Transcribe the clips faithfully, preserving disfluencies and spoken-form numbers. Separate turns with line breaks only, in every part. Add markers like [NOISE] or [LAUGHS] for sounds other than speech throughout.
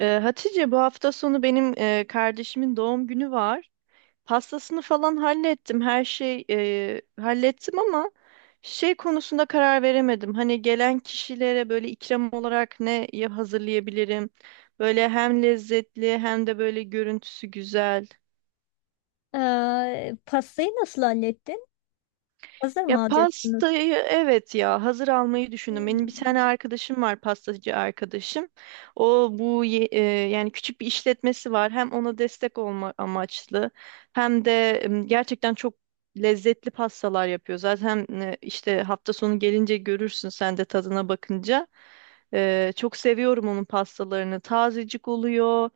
Ee, Hatice, bu hafta sonu benim e, kardeşimin doğum günü var. Pastasını falan hallettim. Her şey e, hallettim ama şey konusunda karar veremedim. Hani gelen kişilere böyle ikram olarak ne ya- hazırlayabilirim? Böyle hem lezzetli hem de böyle görüntüsü güzel.
Ee, pastayı nasıl hallettin? Hazır
Ya
mı alacaksınız?
pastayı evet ya hazır almayı düşündüm. Benim bir tane
Hmm.
arkadaşım var, pastacı arkadaşım. O bu ye- e, Yani küçük bir işletmesi var. Hem ona destek olma amaçlı hem de em, gerçekten çok lezzetli pastalar yapıyor. Zaten e, işte hafta sonu gelince görürsün sen de tadına bakınca. E, çok seviyorum onun pastalarını. Tazecik oluyor.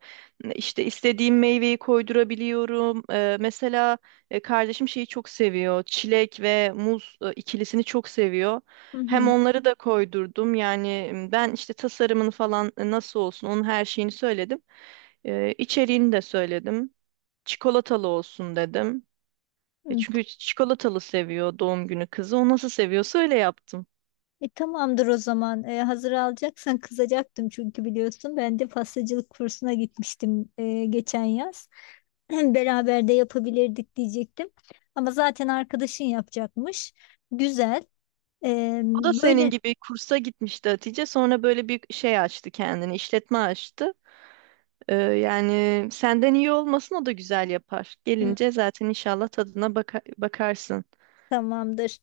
İşte istediğim meyveyi koydurabiliyorum. E, mesela e, kardeşim şeyi çok seviyor. Çilek ve muz e, ikilisini çok seviyor.
Hı
Hem
hı.
onları da koydurdum. Yani m, ben işte tasarımını falan e, nasıl olsun onun her şeyini söyledim. E, içeriğini de söyledim. Çikolatalı olsun dedim. E,
Hı.
çünkü çikolatalı seviyor doğum günü kızı. O nasıl seviyorsa öyle yaptım.
E, tamamdır o zaman. E, hazır alacaksan kızacaktım, çünkü biliyorsun ben de pastacılık kursuna gitmiştim e, geçen yaz. [CLEARS THROAT] Beraber de yapabilirdik diyecektim. Ama zaten arkadaşın yapacakmış. Güzel. E,
O da senin
Böyle.
gibi kursa gitmişti, Hatice. Sonra böyle bir şey açtı kendini, işletme açtı. Ee, yani senden iyi olmasın, o da güzel yapar.
Hı,
Gelince zaten inşallah tadına baka- bakarsın.
tamamdır.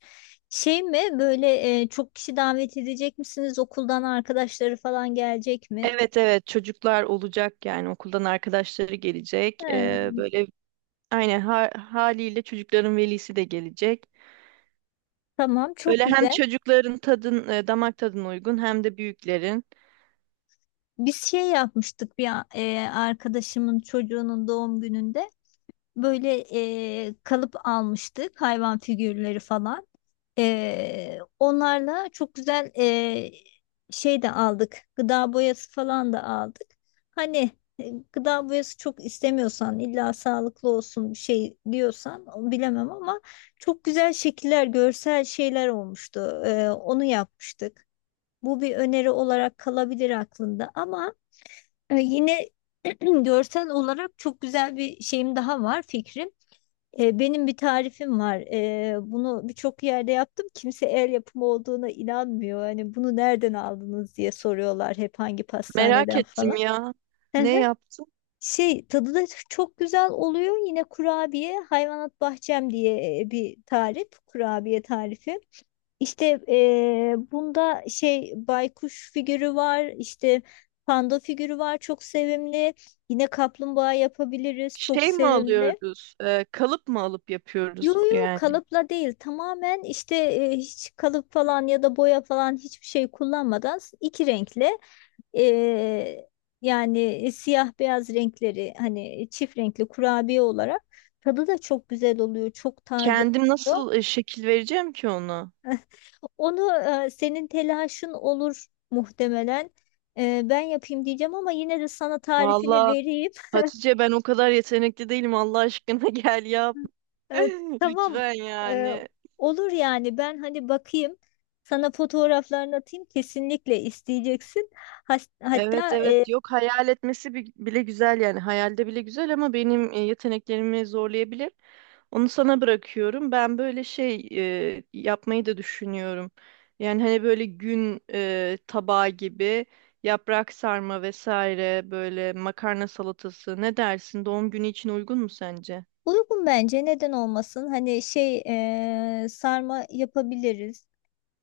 Şey mi böyle, e, çok kişi davet edecek misiniz? Okuldan arkadaşları falan gelecek mi?
Evet, evet, çocuklar olacak, yani okuldan arkadaşları gelecek.
Hı.
Ee, böyle aynen ha- haliyle çocukların velisi de gelecek.
Tamam, çok
Böyle hem
güzel.
çocukların tadın e, damak tadına uygun hem de büyüklerin.
Biz şey yapmıştık, bir a- e, arkadaşımın çocuğunun doğum gününde böyle, e, kalıp almıştık, hayvan figürleri falan. E, onlarla çok güzel, e, şey de aldık, gıda boyası falan da aldık. Hani, e, gıda boyası çok istemiyorsan, illa sağlıklı olsun bir şey diyorsan, o bilemem ama çok güzel şekiller, görsel şeyler olmuştu. E, onu yapmıştık. Bu bir öneri olarak kalabilir aklında ama ee, Yine [CLEARS THROAT] görsel olarak çok güzel bir şeyim daha var, fikrim. Ee, benim bir tarifim var. Ee, bunu birçok yerde yaptım. Kimse el yapımı olduğuna inanmıyor. Hani bunu nereden aldınız diye soruyorlar hep, hangi
Merak
pastaneden
ettim
falan.
ya.
Hı
Ne
hı.
yaptın?
Şey, tadı da çok güzel oluyor. Yine, kurabiye hayvanat bahçem diye e, bir tarif. Kurabiye tarifi. İşte eee, bunda şey, baykuş figürü var, işte panda figürü var, çok sevimli. Yine kaplumbağa yapabiliriz, çok
Şey mi
sevimli.
alıyoruz? E, kalıp mı alıp
Yo,
yapıyoruz
yo,
yani?
kalıpla değil, tamamen işte eee, hiç kalıp falan ya da boya falan, hiçbir şey kullanmadan, iki renkle eee, yani e, siyah beyaz renkleri, hani çift renkli kurabiye olarak, tadı da çok güzel oluyor, çok taze
Kendim
oluyor.
nasıl e, şekil vereceğim ki onu?
Onu, e, senin telaşın olur muhtemelen. E, ben yapayım diyeceğim ama yine de sana tarifini
Vallahi
vereyim.
Hatice, ben o kadar yetenekli değilim, Allah aşkına [LAUGHS] gel yap.
E,
[LAUGHS]
tamam,
Lütfen
e,
yani.
olur yani. Ben hani bakayım, sana fotoğraflarını atayım, kesinlikle isteyeceksin. Has-
Evet,
hatta, e,
evet, yok, hayal etmesi bi- bile güzel, yani hayalde bile güzel ama benim e, yeteneklerimi zorlayabilir. Onu sana bırakıyorum. Ben böyle şey e, yapmayı da düşünüyorum. Yani hani böyle gün e, tabağı gibi yaprak sarma vesaire, böyle makarna salatası, ne dersin? Doğum günü için uygun mu sence?
uygun bence, neden olmasın hani şey, e, sarma yapabiliriz.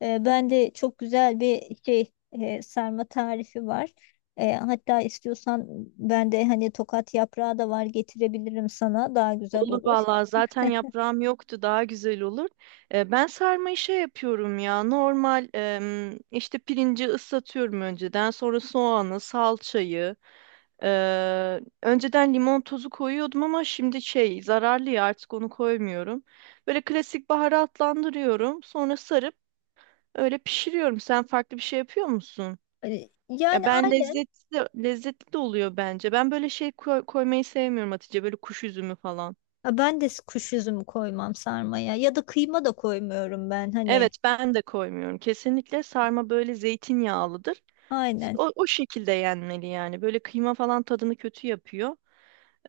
E, ben de çok güzel bir şey, e, sarma tarifi var. E, hatta istiyorsan ben de hani tokat yaprağı da var, getirebilirim sana, daha güzel
Olur
olur.
vallahi, zaten yaprağım yoktu, daha güzel olur. E, ben sarmayı şey yapıyorum ya, normal em, işte pirinci ıslatıyorum önceden, sonra soğanı, salçayı. e, Önceden limon tozu koyuyordum ama şimdi şey zararlı ya, artık onu koymuyorum. Böyle klasik baharatlandırıyorum, sonra sarıp öyle pişiriyorum. Sen farklı bir şey yapıyor musun?
E,
Ya
yani
ben,
aynen.
lezzetli, lezzetli de oluyor bence. Ben böyle şey koy- koymayı sevmiyorum Hatice, böyle kuş üzümü falan.
Ha, ben de kuş üzümü koymam sarmaya, ya da kıyma da koymuyorum ben, hani
Evet, ben de koymuyorum. Kesinlikle sarma böyle zeytinyağlıdır.
aynen.
O, o şekilde yenmeli yani. Böyle kıyma falan tadını kötü yapıyor.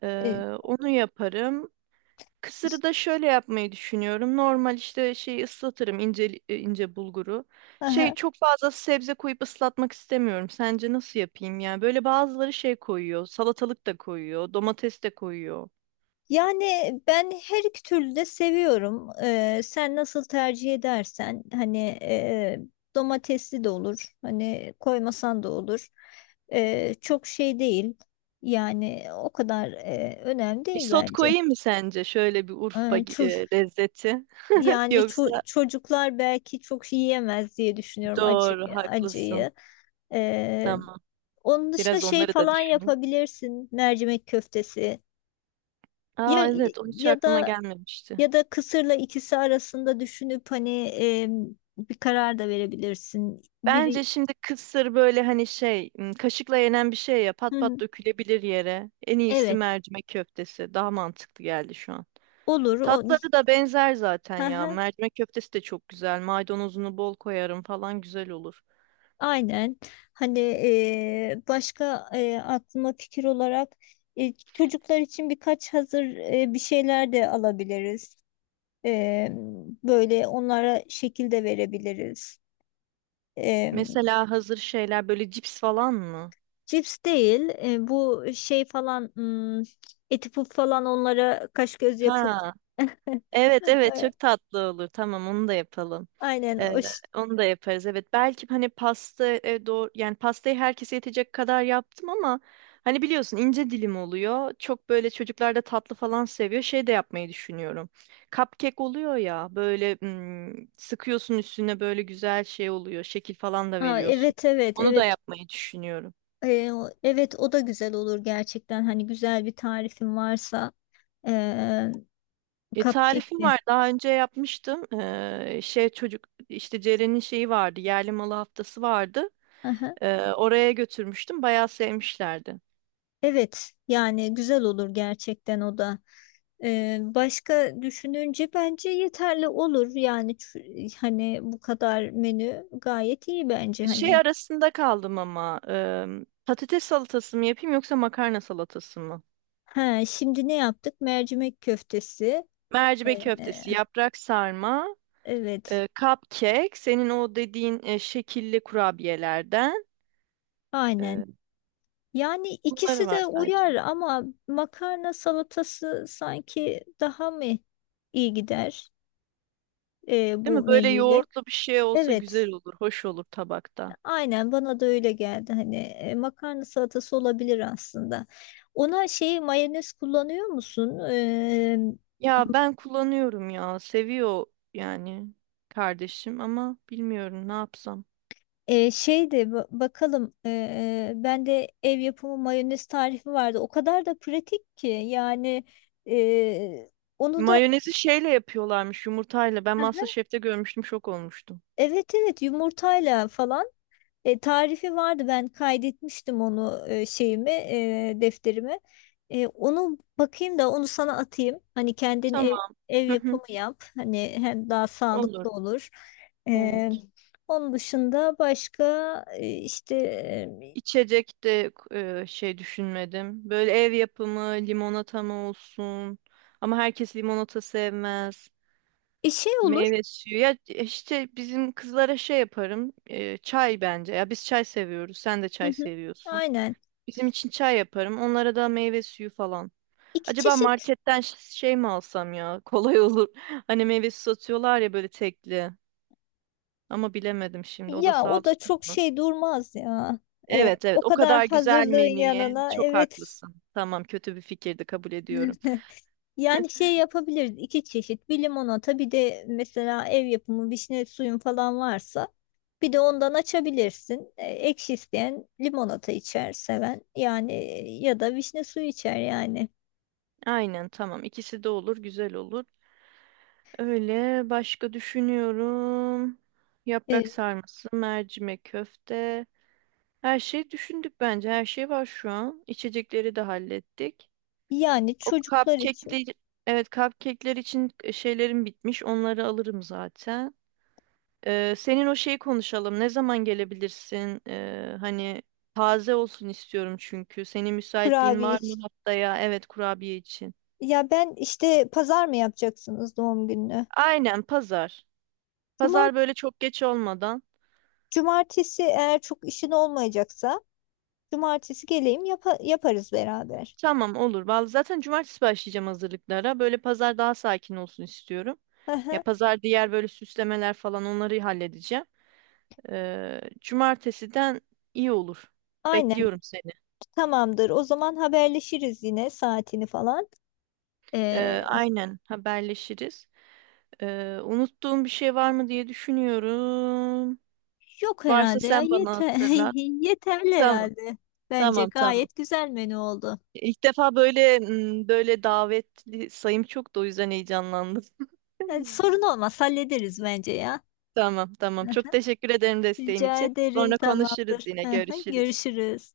Ee,
E,
Onu yaparım. Kısırı
işte,
da şöyle yapmayı düşünüyorum. Normal işte şey ıslatırım ince e, ince bulguru. Şey, çok fazla sebze koyup ıslatmak istemiyorum. Sence nasıl yapayım yani? Böyle bazıları şey koyuyor. Salatalık da koyuyor, domates de koyuyor.
yani ben her iki türlü de seviyorum. Ee, sen nasıl tercih edersen hani, e, domatesli de olur. Hani koymasan da olur. Ee, çok şey değil. Yani o kadar e, önemli değil
Isot
bence.
koyayım mı sence, şöyle bir Urfa
Ee, ço-
e, lezzeti? [LAUGHS]
Yani
Yoksa
ço- çocuklar belki çok yiyemez diye düşünüyorum, acı
doğru, haklısın.
acıyı. Ee,
Tamam.
Onun dışında
Biraz
şey
onları da
falan
düşünün.
yapabilirsin. Mercimek köftesi. Ya,
Aa evet, o hiç
ya
aklıma
da
gelmemişti.
Ya da kısırla ikisi arasında düşünüp hani e, bir karar da verebilirsin. Biri.
Bence şimdi kısır böyle hani şey, m, kaşıkla yenen bir şey ya,
Hı
pat pat
hı.
dökülebilir yere. En iyisi
Evet,
mercimek köftesi. Daha mantıklı geldi şu an.
olur o.
Tatları da benzer zaten
Hı
ya.
hı,
Mercimek köftesi de çok güzel. Maydanozunu bol koyarım falan, güzel olur.
aynen. Hani e, başka, e, aklıma fikir olarak, e, çocuklar için birkaç hazır, e, bir şeyler de alabiliriz. E, Böyle onlara şekil de verebiliriz. E,
Mesela hazır şeyler böyle cips falan mı?
Cips değil, e, bu şey falan, hmm, eti puf falan onlara kaş göz yapıp.
Ha, evet, evet, çok
[LAUGHS]
tatlı olur. Tamam, onu da yapalım.
Aynen
Ee,
o ş-
Onu da yaparız. Evet, belki hani pasta e, doğru, yani pastayı herkese yetecek kadar yaptım ama hani biliyorsun ince dilim oluyor. Çok böyle çocuklar da tatlı falan seviyor. Şey de yapmayı düşünüyorum. Cupcake oluyor ya, böyle hmm, sıkıyorsun üstüne, böyle güzel şey oluyor. Şekil falan da
Aa,
veriyorsun.
evet, evet,
Onu da
evet.
yapmayı düşünüyorum.
Ee, o- evet, o da güzel olur gerçekten, hani güzel bir tarifin varsa ee,
E,
cupcake
tarifim
de.
var. Daha önce yapmıştım. Ee, şey çocuk işte Ceren'in şeyi vardı. Yerli malı haftası vardı.
Aha.
Ee, oraya götürmüştüm. Bayağı sevmişlerdi.
Evet, yani güzel olur gerçekten o da. Ee, başka düşününce bence yeterli olur yani, çü- hani bu kadar menü gayet iyi bence
Şey
hani.
arasında kaldım ama ım, patates salatası mı yapayım yoksa makarna salatası mı?
Ha, şimdi ne yaptık? Mercimek köftesi.
Mercimek
Ee,
köftesi, yaprak sarma,
evet,
e, cupcake, senin o dediğin e, şekilli kurabiyelerden,
aynen.
e,
Yani
bunları
ikisi
var
de
sadece.
uyar ama makarna salatası sanki daha mı iyi gider e,
Değil
bu
mi? Böyle
menüyle?
yoğurtlu bir şey olsa
Evet,
güzel olur, hoş olur tabakta.
aynen, bana da öyle geldi. Hani e, makarna salatası olabilir aslında. Ona şey, mayonez kullanıyor musun? E,
Ya ben kullanıyorum ya, seviyor yani kardeşim ama bilmiyorum ne yapsam.
e, şey de ba- bakalım, e, bende ev yapımı mayonez tarifi vardı. O kadar da pratik ki yani, e, onu da.
Mayonezi şeyle yapıyorlarmış, yumurtayla. Ben
[LAUGHS]
MasterChef'te görmüştüm, şok olmuştum.
Evet, evet, yumurtayla falan. E, tarifi vardı, ben kaydetmiştim onu, e, şeyimi, e, defterimi. E, onu bakayım da onu sana atayım. Hani kendin
Tamam.
ev, ev yapımı
[LAUGHS]
yap. Hani hem daha
Olur.
sağlıklı olur. E,
Evet.
Onun dışında başka, e, işte,
İçecek de e, şey düşünmedim. Böyle ev yapımı limonata mı olsun? Ama herkes limonata sevmez.
e, şey olur.
Meyve suyu. Ya e, işte bizim kızlara şey yaparım. E, çay bence. Ya biz çay seviyoruz. Sen de
Hı
çay
hı.
seviyorsun.
Aynen.
Bizim için çay yaparım. Onlara da meyve suyu falan.
İki
Acaba
çeşit.
marketten ş- şey mi alsam ya? [LAUGHS] Kolay olur. Hani meyve suyu satıyorlar ya, böyle tekli. Ama bilemedim şimdi. O da
Ya, o da
sağlıklı.
çok şey durmaz ya. E,
Evet,
o
evet, o
kadar
kadar güzel
hazırlığın
menüye
yanına,
çok
evet.
haklısın. Tamam, kötü bir fikirdi, kabul ediyorum.
[LAUGHS] Yani şey yapabiliriz, iki çeşit: bir limonata, bir de mesela ev yapımı vişne suyun falan varsa bir de ondan açabilirsin. E, Ekşi isteyen limonata içer, seven yani, e, ya da vişne suyu içer yani.
Aynen, tamam, ikisi de olur, güzel olur. Öyle başka düşünüyorum. Yaprak
E,
sarması, mercimek köfte. Her şeyi düşündük bence. Her şey var şu an. İçecekleri de hallettik.
Yani
O
çocuklar için,
cupcake'ler, evet cupcake'ler için şeylerim bitmiş. Onları alırım zaten. Ee, senin o şeyi konuşalım. Ne zaman gelebilirsin? Ee, hani taze olsun istiyorum çünkü. Senin müsaitliğin
kurabiye
var mı
için.
haftaya? Evet, kurabiye için.
Ya ben işte, pazar mı yapacaksınız doğum gününü?
Aynen, pazar.
Cuma,
Pazar böyle çok geç olmadan.
cumartesi, eğer çok işin olmayacaksa cumartesi geleyim, yapa- yaparız beraber.
Tamam, olur. Vallahi zaten cumartesi başlayacağım hazırlıklara. Böyle pazar daha sakin olsun istiyorum.
Hı
Ya
hı.
pazar diğer böyle süslemeler falan, onları halledeceğim. Ee, cumartesiden iyi olur.
Aynen.
Bekliyorum seni.
Tamamdır. O zaman haberleşiriz yine, saatini falan.
Ee,
Ee,
aynen, haberleşiriz. Ee, unuttuğum bir şey var mı diye düşünüyorum.
Yok
Varsa
herhalde ya,
sen bana
yeter
hatırlat.
[LAUGHS] yeterli
Tamam,
herhalde. Bence
tamam, tamam.
gayet güzel menü oldu.
İlk defa böyle m, böyle davetli sayım çok, da o yüzden heyecanlandım.
Yani
[LAUGHS]
sorun olmaz, hallederiz bence ya.
Tamam, tamam. Çok
[LAUGHS]
teşekkür ederim desteğin
Rica
için.
ederim,
Sonra konuşuruz
tamamdır.
yine,
[LAUGHS]
görüşürüz.
Görüşürüz.